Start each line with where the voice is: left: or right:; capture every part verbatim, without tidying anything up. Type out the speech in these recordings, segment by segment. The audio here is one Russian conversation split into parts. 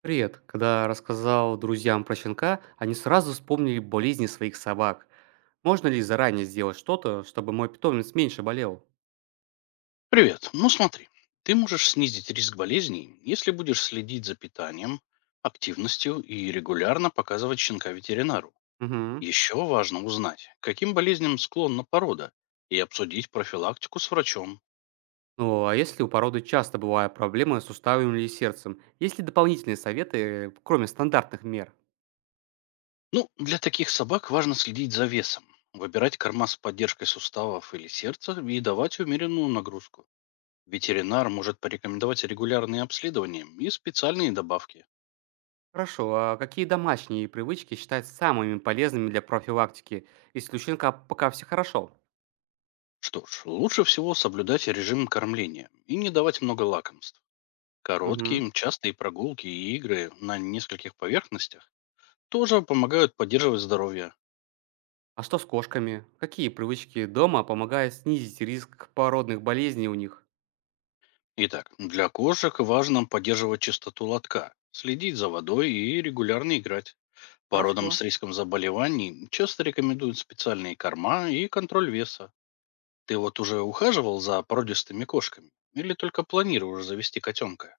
right: Привет. Когда рассказал друзьям про щенка, они сразу вспомнили болезни своих собак. Можно ли заранее сделать что-то, чтобы мой питомец меньше болел?
left: Привет. Ну смотри, ты можешь снизить риск болезней, если будешь следить за питанием, активностью и регулярно показывать щенка ветеринару.
right: Угу.
left: Еще важно узнать, к каким болезням склонна порода, и обсудить профилактику с врачом.
right: Ну, а если у породы часто бывают проблемы с суставами или сердцем, есть ли дополнительные советы, кроме стандартных мер?
left: Ну, для таких собак важно следить за весом, выбирать корма с поддержкой суставов или сердца и давать умеренную нагрузку. Ветеринар может порекомендовать регулярные обследования и специальные добавки.
right: Хорошо, а какие домашние привычки считать самыми полезными для профилактики, если у щенка пока все хорошо?
left: Что ж, лучше всего соблюдать режим кормления и не давать много лакомств. Короткие,
right: Угу.
left: частые прогулки и игры на нескольких поверхностях тоже помогают поддерживать здоровье.
right: А что с кошками? Какие привычки дома помогают снизить риск породных болезней у них?
left: Итак, для кошек важно поддерживать чистоту лотка, следить за водой и регулярно играть.
right: Хорошо.
left: Породам с риском заболеваний часто рекомендуют специальные корма и контроль веса. Ты вот уже ухаживал за породистыми кошками? Или только планируешь завести котенка?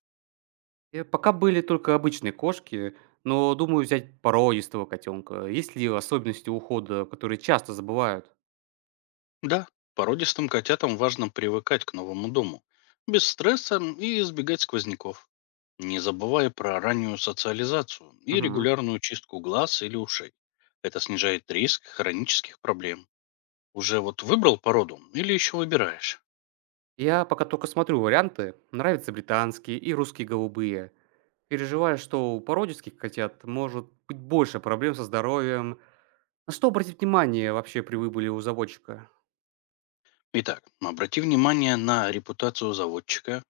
right: Э, пока были только обычные кошки, но думаю взять породистого котенка. Есть ли особенности ухода, которые часто забывают?
left: Да, породистым котятам важно привыкать к новому дому, без стресса и избегать сквозняков, не забывая про раннюю социализацию и
right: Мгм.
left: регулярную чистку глаз или ушей. Это снижает риск хронических проблем. Уже вот выбрал породу или еще выбираешь?
right: Я пока только смотрю варианты. Нравятся британские и русские голубые. Переживаю, что у породистых котят может быть больше проблем со здоровьем. На что обратить внимание вообще при выборе у заводчика?
left: Итак, обрати внимание на репутацию заводчика,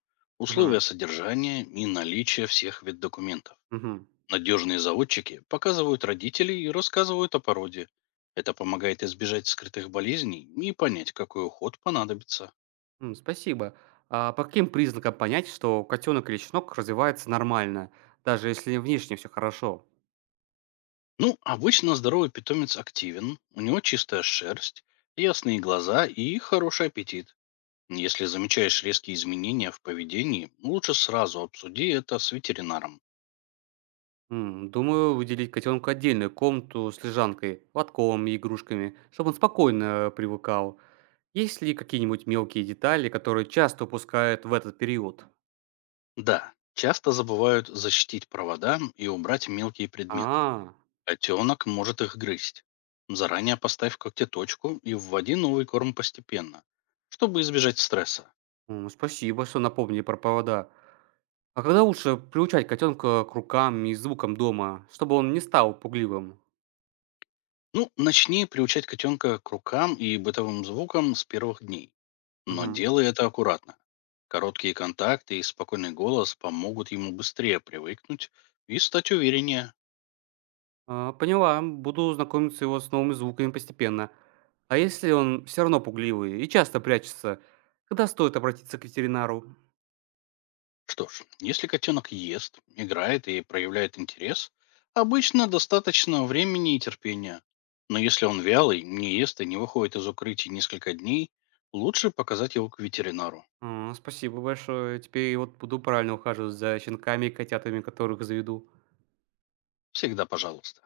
right: Мгм.
left: условия содержания и наличие всех вид документов.
right: Мгм.
left: Надежные заводчики показывают родителей и рассказывают о породе. Это помогает избежать скрытых болезней и понять, какой уход понадобится.
right: М, Спасибо. А по каким признакам понять, что котенок или щенок развивается нормально, даже если внешне все хорошо?
left: Ну, обычно здоровый питомец активен, у него чистая шерсть, ясные глаза и хороший аппетит. Если замечаешь резкие изменения в поведении, лучше сразу обсуди это с ветеринаром.
right: М, Думаю, выделить котенку отдельную комнату с лежанкой, лотком и игрушками, чтобы он спокойно привыкал. Есть ли какие-нибудь мелкие детали, которые часто упускают в этот период?
left: Да, часто забывают защитить провода и убрать мелкие предметы.
right: А,
left: Котенок может их грызть. Заранее поставь когтеточку и вводи новый корм постепенно, чтобы избежать стресса.
right: м, спасибо, что напомнили про повода. А когда лучше приучать котенка к рукам и звукам дома, чтобы он не стал пугливым?
left: Ну, начни приучать котенка к рукам и бытовым звукам с первых дней, но
right: Мгм.
left: делай это аккуратно. Короткие контакты и спокойный голос помогут ему быстрее привыкнуть и стать увереннее.
right: А, поняла, буду знакомиться его с новыми звуками постепенно. А если он все равно пугливый и часто прячется, когда стоит обратиться к ветеринару?
left: Что ж, если котенок ест, играет и проявляет интерес, обычно достаточно времени и терпения. Но если он вялый, не ест и не выходит из укрытий несколько дней, лучше показать его к ветеринару.
right: А, спасибо большое. Теперь вот буду правильно ухаживать за щенками и котятами, которых заведу.
left: Всегда пожалуйста.